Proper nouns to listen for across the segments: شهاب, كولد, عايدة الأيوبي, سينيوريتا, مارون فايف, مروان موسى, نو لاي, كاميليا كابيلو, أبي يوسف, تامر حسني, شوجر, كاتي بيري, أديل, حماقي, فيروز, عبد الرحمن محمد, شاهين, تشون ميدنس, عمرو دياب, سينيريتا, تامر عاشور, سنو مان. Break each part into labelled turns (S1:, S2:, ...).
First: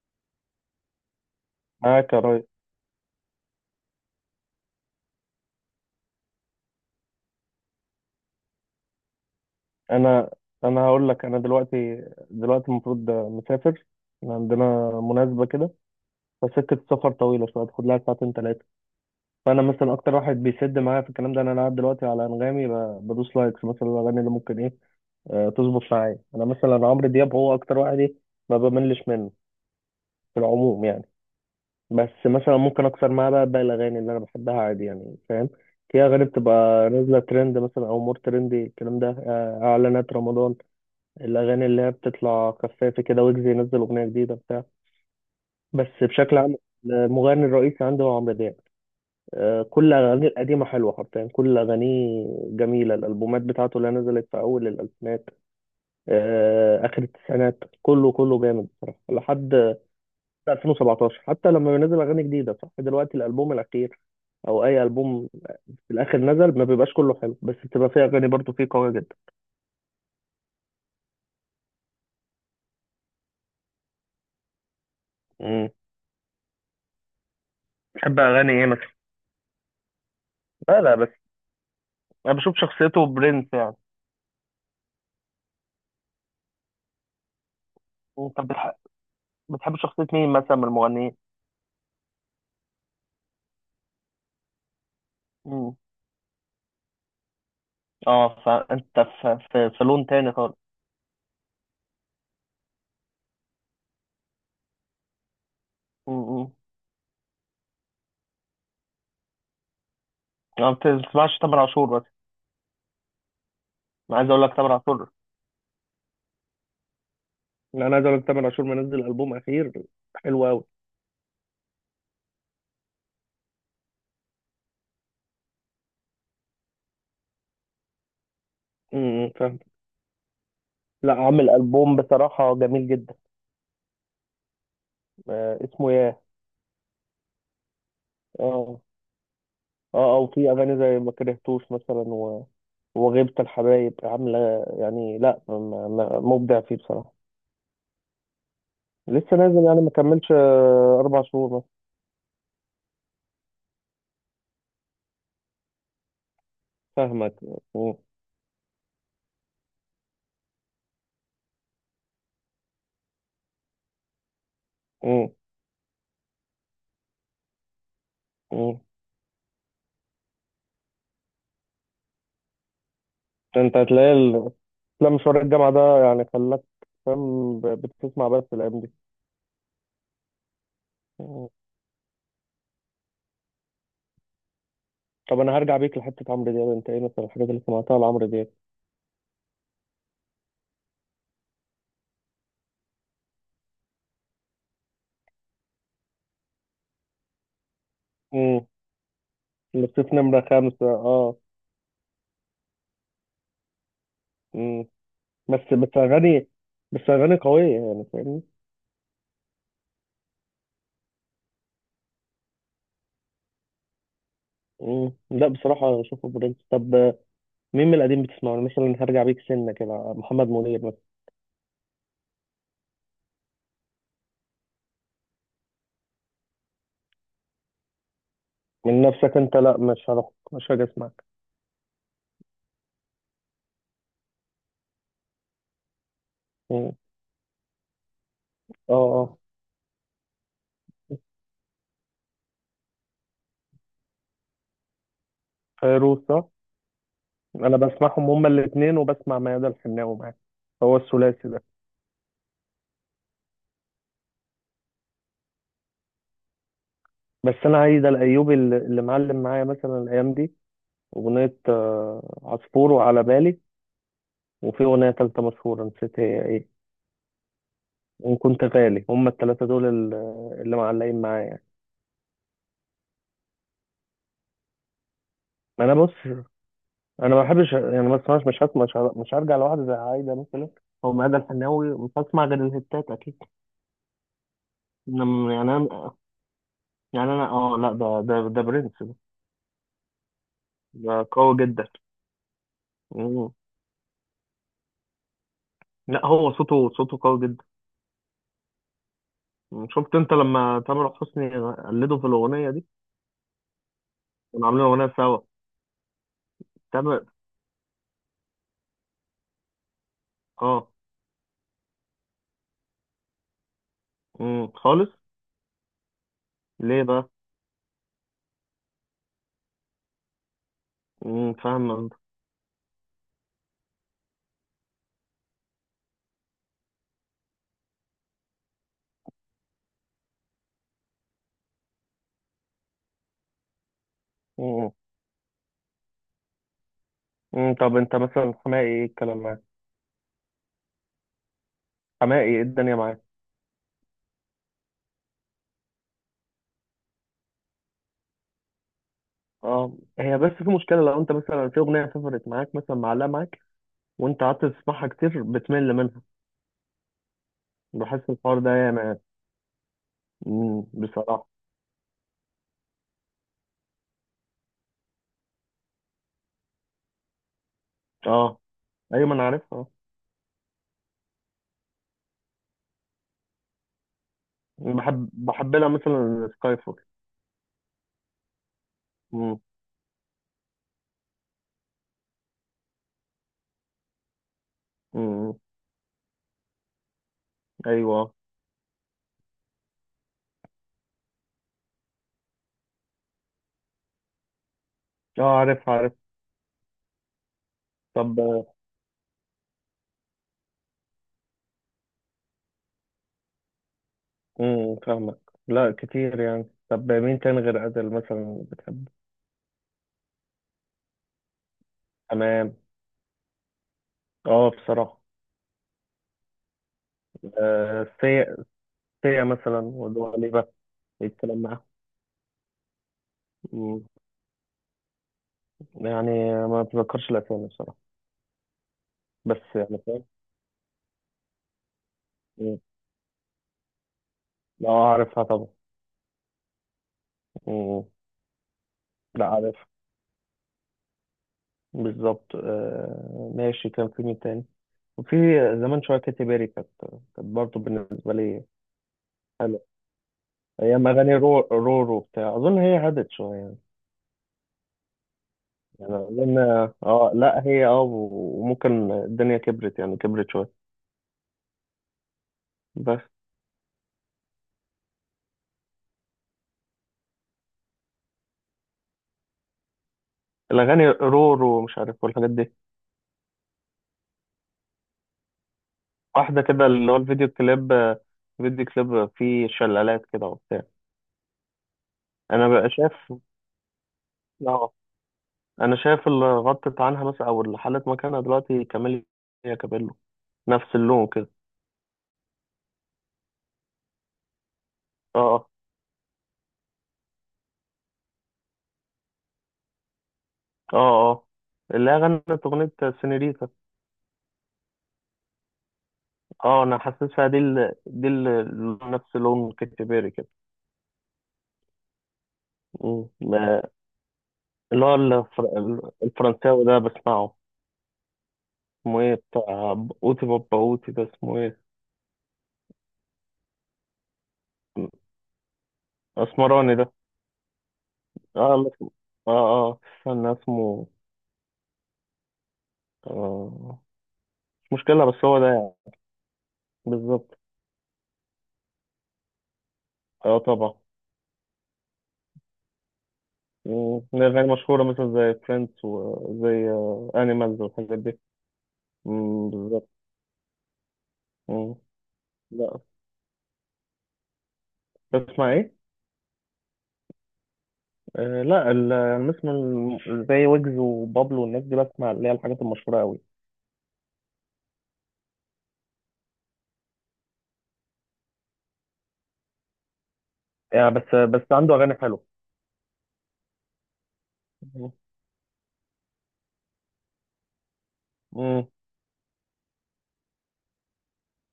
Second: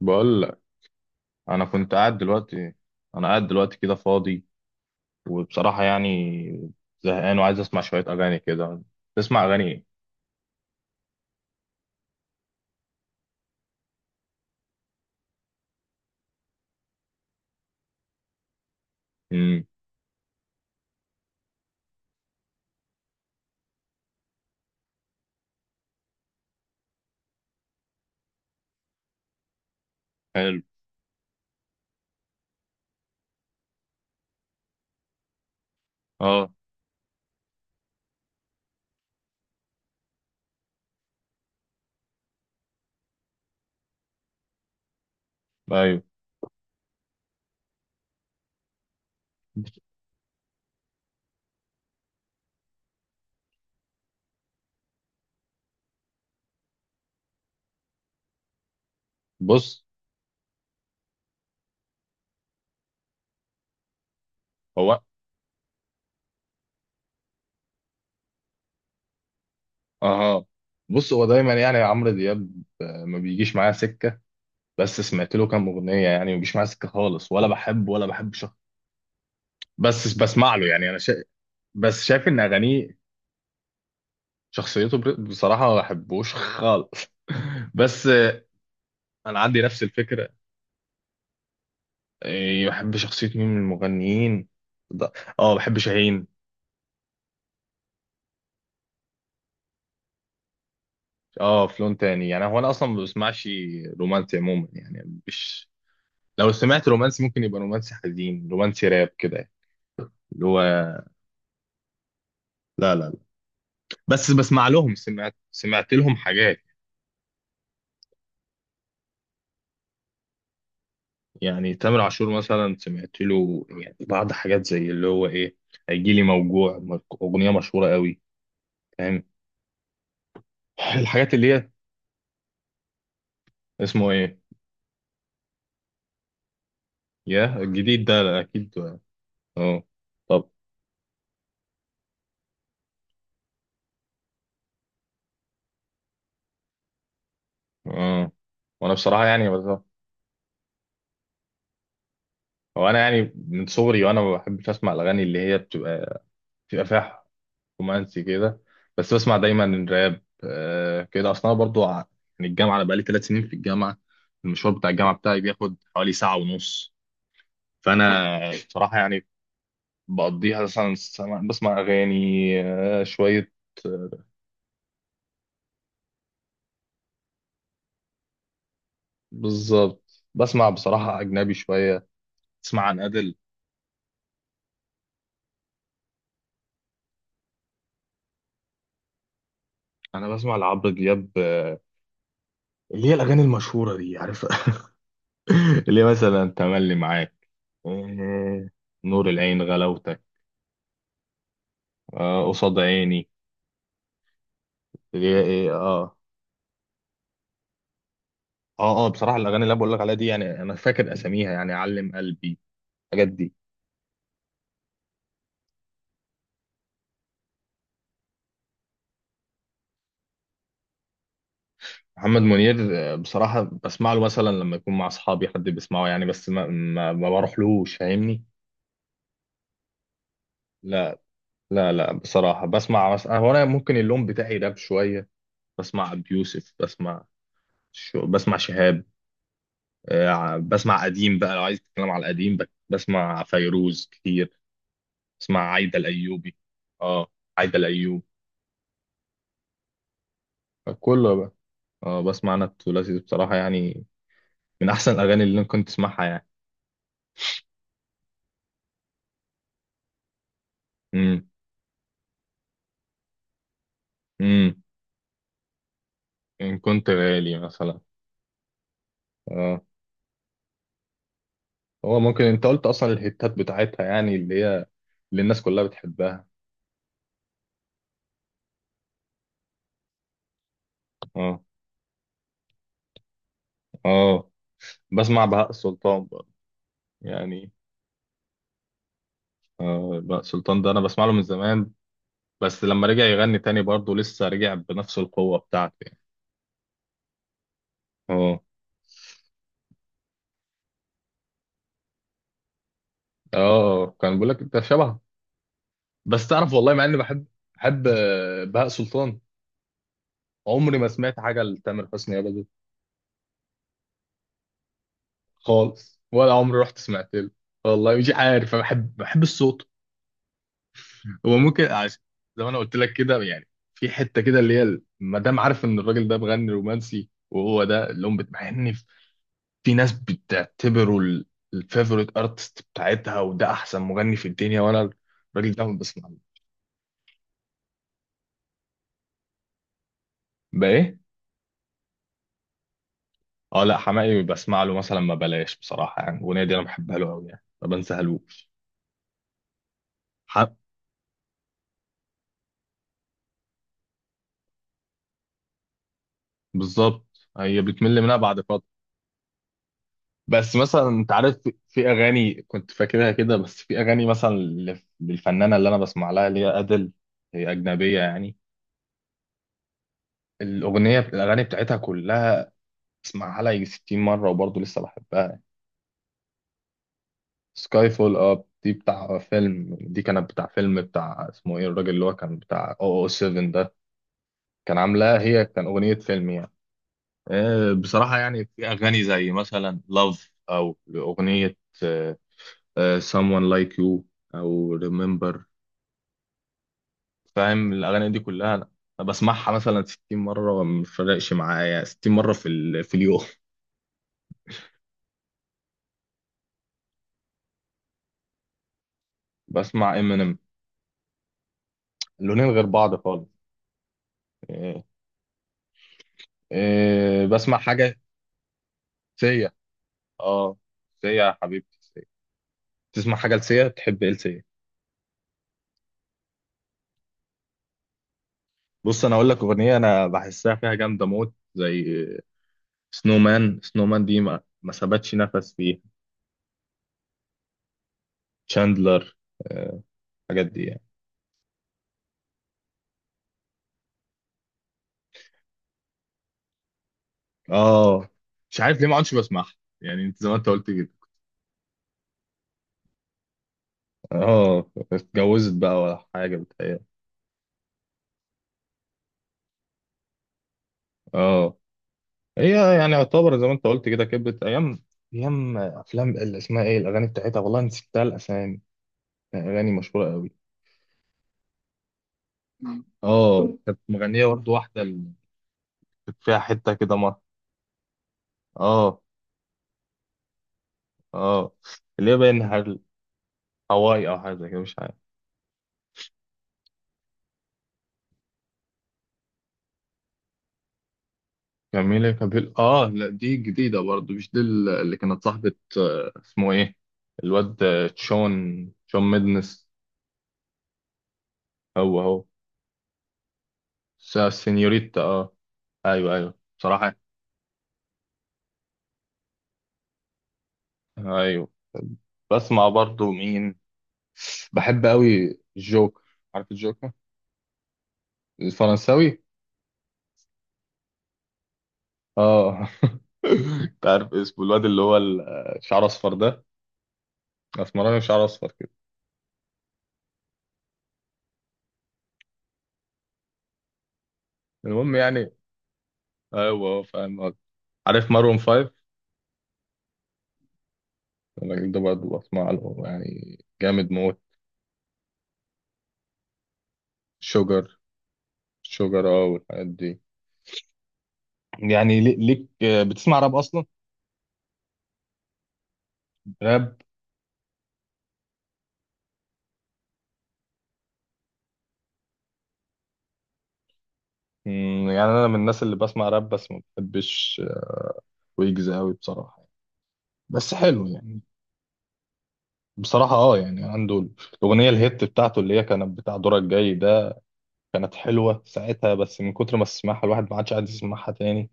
S1: بقول لك، انا كنت
S2: معاك
S1: قاعد
S2: يا ريس.
S1: دلوقتي، انا قاعد دلوقتي كده فاضي وبصراحه يعني زهقان وعايز اسمع شويه اغاني كده. تسمع اغاني ايه؟
S2: انا انا هقول لك، انا دلوقتي، المفروض مسافر. إحنا عندنا مناسبة كده، فسكة السفر طويلة شوية، تاخد لها ساعتين ثلاثة. فأنا
S1: امم.
S2: مثلا أكتر واحد بيسد معايا في الكلام ده إن أنا قاعد دلوقتي على أنغامي، بدوس لايكس مثلا الأغاني اللي ممكن إيه، تظبط معايا. أنا مثلا عمرو دياب هو أكتر واحد، إيه، ما بملش منه في
S1: حلو.
S2: العموم يعني. بس مثلا ممكن أكسر معاه بقى باقي الأغاني اللي أنا بحبها عادي، يعني فاهم. في أغاني
S1: اه.
S2: بتبقى نازلة ترند مثلا، أو مور ترندي، الكلام ده، إعلانات رمضان، الأغاني اللي هي بتطلع خفافة كده، ويجز ينزل أغنية جديدة بتاع. بس
S1: ايوه.
S2: بشكل عام المغني الرئيسي عندي هو عمرو دياب. كل أغانيه القديمة حلوة، حرفيا كل أغانيه جميلة. الألبومات بتاعته اللي نزلت في أول الألفينات، آخر التسعينات، كله جامد بصراحة لحد
S1: بص.
S2: 2017. حتى لما بينزل أغاني جديدة، صح دلوقتي الألبوم الأخير أو أي
S1: هو
S2: ألبوم في الآخر نزل ما بيبقاش كله حلو، بس بتبقى فيه أغاني برضه فيه قوية جدا.
S1: اه بص هو دايما يعني عمرو دياب ما بيجيش معايا سكه، بس سمعت له كام
S2: مم.
S1: اغنيه يعني ما بيجيش معايا سكه خالص ولا بحبه ولا
S2: بتحب
S1: بحب
S2: أغاني
S1: شخص.
S2: إيه مثلا؟
S1: بس بسمع له
S2: لا
S1: يعني
S2: لا بس،
S1: بس شايف
S2: أنا
S1: ان
S2: بشوف
S1: اغانيه
S2: شخصيته برنس يعني.
S1: بصراحه ما بحبوش خالص. بس
S2: طب
S1: انا عندي
S2: بتحب
S1: نفس
S2: شخصية
S1: الفكره.
S2: مين مثلا من المغنيين؟
S1: إيه، بحب شخصية مين من المغنيين؟ ده- اه
S2: مم.
S1: بحب شاهين.
S2: اه، فانت في في لون تاني خالص.
S1: اه في لون تاني، يعني هو انا اصلا ما بسمعش رومانسي عموما يعني، مش لو
S2: مم.
S1: سمعت رومانسي ممكن يبقى رومانسي حزين، رومانسي راب كده اللي هو.
S2: انا ما بتسمعش تامر عاشور بس.
S1: لا لا لا
S2: انا عايز
S1: بس
S2: اقول لك
S1: بسمع
S2: تامر
S1: لهم،
S2: عاشور،
S1: سمعت لهم حاجات.
S2: لا انا عايز اقول لك تامر عاشور منزل البوم اخير حلو قوي.
S1: يعني تامر عاشور مثلا سمعت له يعني بعض حاجات زي اللي هو ايه، هيجي لي موجوع اغنية مشهورة قوي. فاهم
S2: فاهم. لا
S1: الحاجات
S2: عامل
S1: اللي هي
S2: البوم بصراحه جميل جدا.
S1: اسمه ايه،
S2: آه، اسمه ياه.
S1: يا الجديد ده لا،
S2: اه
S1: اكيد اه.
S2: اه، او
S1: طب
S2: في اغاني زي ما كرهتوش مثلا، وغيبة الحبايب عامله. يعني، لا م- م- مبدع فيه بصراحه.
S1: امم، وانا بصراحه
S2: لسه
S1: يعني
S2: نازل يعني،
S1: بالظبط.
S2: ما كملش اربع شهور مثلا.
S1: هو انا يعني من صغري وانا ما بحبش اسمع الاغاني اللي هي بتبقى بتبقى فيها
S2: فاهمك. مم.
S1: رومانسي كده. بس بسمع دايما الراب كده، اصلا أنا برضو يعني الجامعه انا بقالي ثلاث سنين في الجامعه، المشوار بتاع الجامعه
S2: مم.
S1: بتاعي بياخد حوالي ساعه ونص. فانا
S2: مم.
S1: بصراحه يعني بقضيها مثلا بسمع اغاني شويه.
S2: ده انت هتلاقي ال- لا مشوار الجامعة ده يعني خلاك فاهم، بتسمع بس الأيام دي.
S1: بالظبط بسمع بصراحه
S2: مم.
S1: اجنبي شويه. تسمع عن ادل.
S2: طب أنا هرجع بيك لحتة عمرو دياب. أنت إيه مثلا الحاجات اللي سمعتها لعمرو دياب؟
S1: انا بسمع لعبد دياب اللي هي الاغاني المشهوره دي، عارف؟ ليه مثلا تملي معاك،
S2: امم.
S1: إيه، نور العين،
S2: لصيف
S1: غلاوتك،
S2: نمرة خمسة، أه.
S1: آه قصاد عيني،
S2: امم.
S1: ليه
S2: بس
S1: ايه
S2: بس
S1: اه.
S2: أغاني، بس أغاني قوية يعني، فاهمني؟
S1: اه اه بصراحه الاغاني اللي انا بقول لك عليها دي، يعني انا فاكر اساميها، يعني علم قلبي، الحاجات دي.
S2: امم. لا بصراحة أشوفه برنس. طب مين من القديم بتسمعه؟ أنا مثلا هرجع بيك سنة كده، محمد منير مثلا.
S1: محمد منير بصراحه بسمع له مثلا لما يكون مع اصحابي حد بيسمعه، يعني بس ما بروحلوش، فاهمني.
S2: من نفسك أنت؟ لا مش هروح، مش هاجي
S1: لا
S2: أسمعك.
S1: لا لا بصراحه بسمع مثلا، هو انا ممكن اللون بتاعي راب شويه، بسمع ابي يوسف،
S2: مم.
S1: بسمع بسمع
S2: أه
S1: شهاب.
S2: أه.
S1: بسمع قديم بقى لو عايز تتكلم على القديم، بسمع فيروز كتير، بسمع عايدة
S2: فيروز صح؟
S1: الأيوبي. اه
S2: انا
S1: عايدة الأيوب
S2: بسمعهم هما الاثنين، وبسمع ميادة الحناوي معاه، هو
S1: كله
S2: الثلاثي
S1: بقى.
S2: ده.
S1: اه بسمع، أنا طفولتي بصراحة يعني من أحسن الأغاني اللي أنا كنت أسمعها يعني.
S2: بس انا عايز الايوبي، اللي معلم معايا مثلا الايام دي
S1: امم.
S2: اغنيه، عصفور، وعلى بالي،
S1: امم.
S2: وفي اغنيه ثالثه مشهوره نسيت هي ايه.
S1: إن كنت غالي مثلا.
S2: وان كنت غالي، هما الثلاثه
S1: اه
S2: دول اللي معلقين معايا يعني.
S1: هو ممكن أنت قلت أصلا الهيتات بتاعتها، يعني اللي هي اللي الناس كلها
S2: ما انا بص،
S1: بتحبها.
S2: انا ما بحبش يعني، ما بسمعش، مش هسمع مش هر- مش هرجع لواحد زي عايده مثلا او ميادة
S1: اه.
S2: الحناوي، مش هسمع غير الهتات اكيد.
S1: اه بسمع
S2: إنما يعني
S1: بهاء
S2: انا،
S1: سلطان برضه.
S2: يعني انا
S1: يعني
S2: اه لا ده ده برنس ده،
S1: آه بهاء سلطان ده أنا
S2: ده
S1: بسمع له من
S2: قوي
S1: زمان، بس لما رجع
S2: جدا.
S1: يغني تاني برضه لسه رجع بنفس القوة بتاعته يعني.
S2: لا هو صوته قوي جدا.
S1: اه.
S2: شفت انت لما تامر حسني قلده في الاغنيه دي،
S1: اه كان بيقول لك
S2: كنا
S1: انت
S2: عاملين اغنيه
S1: شبه.
S2: سوا.
S1: بس تعرف والله، مع اني
S2: تامر.
S1: بحب بحب بهاء سلطان،
S2: اه.
S1: عمري ما سمعت حاجة لتامر حسني ابدا.
S2: خالص.
S1: خالص، ولا عمري رحت
S2: ليه بقى؟
S1: سمعت له. والله مش عارف، أنا بحب بحب الصوت. هو ممكن
S2: فاهم انت.
S1: عشان، زي ما انا قلت لك كده يعني، في حتة كده اللي هي ما دام عارف ان الراجل ده بغني رومانسي، وهو ده اللي هم بتبقى في ناس بتعتبره الفيفوريت ارتست بتاعتها، وده احسن مغني في الدنيا،
S2: امم.
S1: وانا الراجل ده ما بسمع له.
S2: امم. طب انت مثلا حماقي ايه الكلام معاك؟
S1: بقى ايه.
S2: حماقي ايه الدنيا معاك؟
S1: اه لا حماقي بسمع له مثلا ما بلاش، بصراحه يعني الاغنيه دي انا بحبها له قوي يعني ما بنساهالوش.
S2: اه، هي بس في
S1: حق.
S2: مشكله لو انت مثلا في اغنيه سافرت معاك مثلا، معلقه معاك، وانت قعدت تسمعها كتير بتمل منها.
S1: بالظبط، هي بتمل
S2: بحس
S1: منها
S2: الحوار
S1: بعد
S2: ده
S1: فتره.
S2: ياما يعني.
S1: بس
S2: امم.
S1: مثلا انت
S2: بصراحه.
S1: عارف في اغاني كنت فاكرها كده، بس في اغاني مثلا للفنانه اللي انا بسمع لها اللي هي ادل، هي اجنبيه يعني.
S2: اه. ايوه، ما انا عارفها آه.
S1: الاغاني بتاعتها كلها بسمعها لها يجي 60 مره وبرضه لسه
S2: بحب
S1: بحبها.
S2: لها مثلا سكاي فول.
S1: سكاي فول، اه دي بتاع
S2: امم.
S1: فيلم، دي كانت بتاع فيلم بتاع اسمه ايه الراجل اللي هو كان بتاع 007 ده، كان عاملاها،
S2: امم.
S1: هي كان أغنية فيلم يعني.
S2: ايوه.
S1: بصراحة يعني في أغاني زي مثلا لاف أو أغنية، آه، someone like you أو
S2: اه
S1: remember.
S2: عارف عارف.
S1: فاهم الأغاني
S2: طب.
S1: دي كلها، أنا بسمعها مثلا 60 مرة ما بتفرقش معايا، 60 مرة في في اليوم.
S2: فاهمك. لا كتير يعني. طب مين تاني غير أزل مثلا بتحبه؟
S1: بسمع امينيم، لونين
S2: تمام.
S1: غير بعض خالص.
S2: اه
S1: آه،
S2: بصراحة.
S1: بسمع
S2: آه
S1: حاجة،
S2: سيا، سيا
S1: سيا.
S2: مثلا ودول بقى،
S1: اه سيا يا
S2: الكلام معاه.
S1: حبيبتي. تسمع حاجه لسيا؟
S2: مم.
S1: تحب ايه لسيا؟
S2: يعني ما بتذكرش الأسامي بصراحة،
S1: بص انا اقول لك
S2: بس
S1: اغنيه
S2: يعني فاهم.
S1: انا بحسها فيها جامده موت، زي
S2: مم.
S1: سنو مان. سنو مان دي ما,
S2: لا
S1: ما سابتش
S2: عارفها
S1: نفس
S2: طبعا.
S1: فيها.
S2: مم.
S1: تشاندلر.
S2: لا عارفها.
S1: الحاجات دي يعني.
S2: بالظبط. آه ماشي، كان في مين تاني؟ وفي زمان شوية كاتي بيري، كانت برضه
S1: اه
S2: بالنسبة لي
S1: مش عارف ليه ما عادش بسمعها،
S2: حلوة.
S1: يعني انت زي ما انت قلت كده.
S2: رورو بتاع أظن، هي هدت شوية
S1: اه اتجوزت بقى ولا
S2: يعني،
S1: حاجه
S2: لأن
S1: بتهيألي.
S2: اه لا هي اه، وممكن الدنيا كبرت يعني، كبرت شوية.
S1: اه هي يعني
S2: بس
S1: يعتبر زي ما انت قلت كده كبرت ايام، ايام افلام اللي اسمها ايه، الاغاني بتاعتها والله نسيتها الاسامي، يعني اغاني مشهوره قوي.
S2: الأغاني رور ومش عارف والحاجات دي،
S1: اه كانت مغنيه برضه واحده اللي كانت فيها
S2: واحدة كده
S1: حته
S2: اللي
S1: كده
S2: هو
S1: مره.
S2: الفيديو كليب، فيديو
S1: اه
S2: كليب فيه شلالات كده وبتاع.
S1: اه اللي هي
S2: أنا
S1: باين
S2: بقى
S1: حل...
S2: شايف،
S1: هواي او حاجه زي كده
S2: اه.
S1: مش عارف.
S2: أنا شايف اللي غطت عنها مثلا، أو اللي حلت مكانها دلوقتي، كاميليا كابيلو، نفس اللون كده.
S1: جميلة كابيل، اه لا دي جديدة برضو، مش دي اللي
S2: اه
S1: كانت
S2: اه.
S1: صاحبة آه، اسمه ايه، الواد تشون تشون ميدنس.
S2: اه اه. اللي هي
S1: هو هو
S2: غنت أغنية سينيريتا.
S1: س- سينيوريتا اه، ايوه ايوه
S2: اه. أنا
S1: بصراحة.
S2: حاسسها دي نفس لون كاتي بيري كده.
S1: ايوه. بسمع
S2: مم.
S1: برضو مين،
S2: اللي
S1: بحب
S2: هو
S1: قوي
S2: الفر...
S1: الجوكر. عارف
S2: الفرنساوي ده
S1: الجوكر
S2: بسمعه. اسمه ايه
S1: الفرنساوي؟
S2: بتاع، اوتي بابا اوتي ده اسمه ايه؟
S1: اه. انت عارف اسمه الواد اللي هو شعره اصفر ده،
S2: اسمراني ده.
S1: اسمراني وشعره اصفر
S2: اه
S1: كده.
S2: لا اسمه- اه اه استنى اسمه، آه، مش
S1: المهم
S2: مشكلة بس
S1: يعني،
S2: هو ده يعني.
S1: ايوه فاهم.
S2: بالظبط.
S1: عارف مارون فايف؟
S2: اه طبعا.
S1: الراجل ده برضه بسمع له يعني جامد
S2: مم،
S1: موت.
S2: من أغاني مشهورة مثلا زي فريندز وزي أنيمالز
S1: شوجر،
S2: والحاجات دي.
S1: شوجر اه
S2: مم،
S1: والحاجات
S2: بالظبط.
S1: دي.
S2: مم.
S1: يعني ليك
S2: لا،
S1: بتسمع راب اصلا؟
S2: بسمع ايه؟
S1: راب.
S2: آه لا ال- أنا بسمع زي ويجز وبابلو والناس دي، بسمع اللي هي الحاجات المشهورة أوي.
S1: مم، يعني انا من الناس اللي بسمع راب، بس ما بحبش ويجز قوي بصراحة، بس حلو
S2: يعني بس
S1: يعني.
S2: بس عنده أغاني حلوة.
S1: بصراحة اه يعني عنده الأغنية الهيت بتاعته اللي هي كانت بتاع دورك جاي ده، كانت حلوة
S2: مم.
S1: ساعتها، بس من كتر ما تسمعها الواحد ما عادش قاعد يسمعها تاني.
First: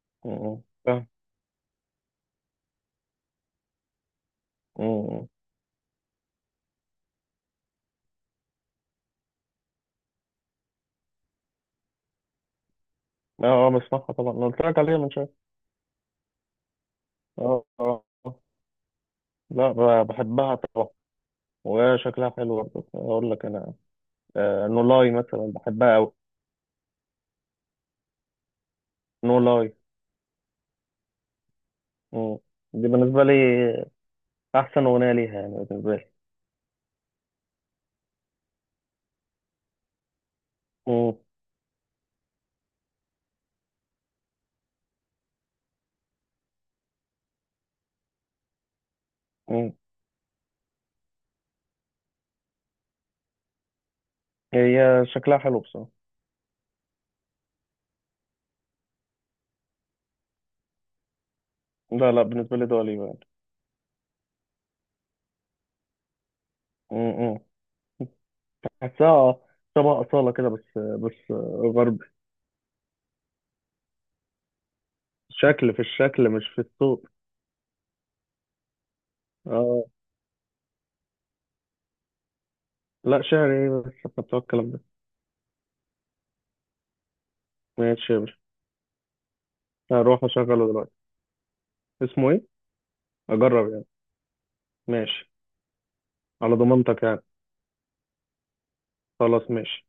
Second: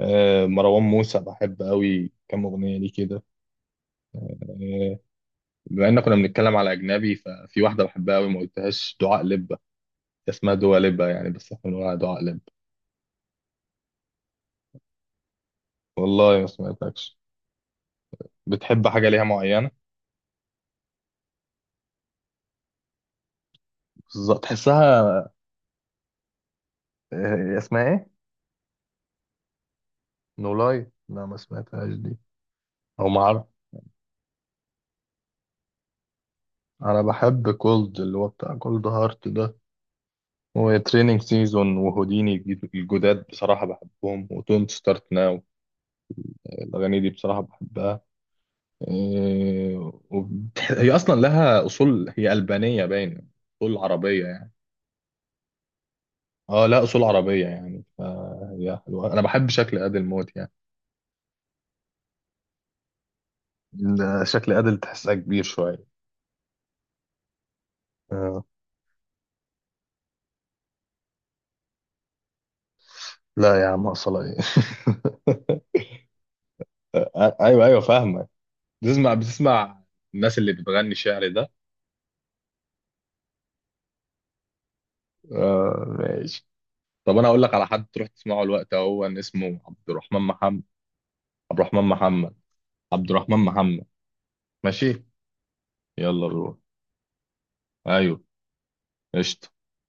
S2: مم
S1: مروان
S2: فاهم.
S1: موسى بحب قوي كام أغنية ليه كده. آه،
S2: مم.
S1: بما ان كنا بنتكلم على اجنبي، ففي واحده بحبها قوي ما قلتهاش، دعاء لبه، اسمها دوا لبه يعني، بس احنا بنقولها دعاء لبه.
S2: اه، بسمعها طبعا، أنا قلت لك عليها من شويه.
S1: والله ما سمعتكش.
S2: اه اه آه.
S1: بتحب حاجه ليها معينه؟
S2: لا بحبها طبعا، وشكلها حلو برضه اقول لك انا.
S1: بالظبط
S2: آه، نو لاي
S1: تحسها.
S2: مثلا بحبها قوي.
S1: اسمها ايه؟
S2: نو لاي،
S1: نولاي لا ما سمعتهاش دي،
S2: دي
S1: او ما
S2: بالنسبه لي
S1: اعرف.
S2: احسن اغنيه ليها يعني بالنسبه لي.
S1: انا بحب كولد اللي هو بتاع كولد هارت ده،
S2: مم.
S1: وتريننج سيزون، وهوديني الجداد بصراحه بحبهم، وتونت ستارت ناو. الاغاني دي بصراحه بحبها.
S2: مم.
S1: هي اصلا لها اصول، هي البانيه باين، اصول عربيه يعني.
S2: هي شكلها حلو بصراحه.
S1: اه لا اصول عربيه يعني، فهي حلوه، انا بحب شكل ادل موت يعني.
S2: لا لا بالنسبه لي دول يعني.
S1: شكل ادل تحسها كبير شويه.
S2: مم.
S1: آه.
S2: حاساها شبه اصاله كده، بس بس، غربي.
S1: لا يا عم اصلا ايه.
S2: شكل، في الشكل مش في الصوت.
S1: ايوه ايوه فاهمك. بتسمع
S2: اه.
S1: الناس اللي بتغني شعر ده؟
S2: لا شعري إيه، بس احنا بتوع الكلام ده.
S1: آه ماشي. طب انا اقول لك على حد تروح
S2: ماشي.
S1: تسمعه الوقت، هو إن اسمه عبد الرحمن
S2: هروح
S1: محمد.
S2: اشغله دلوقتي.
S1: عبد الرحمن
S2: اسمه
S1: محمد.
S2: ايه؟
S1: عبد الرحمن
S2: اجرب
S1: محمد.
S2: يعني.
S1: ماشي.
S2: ماشي.
S1: يلا
S2: على
S1: بروح.
S2: ضمانتك يعني.
S1: ايوه. قشطه.
S2: خلاص ماشي.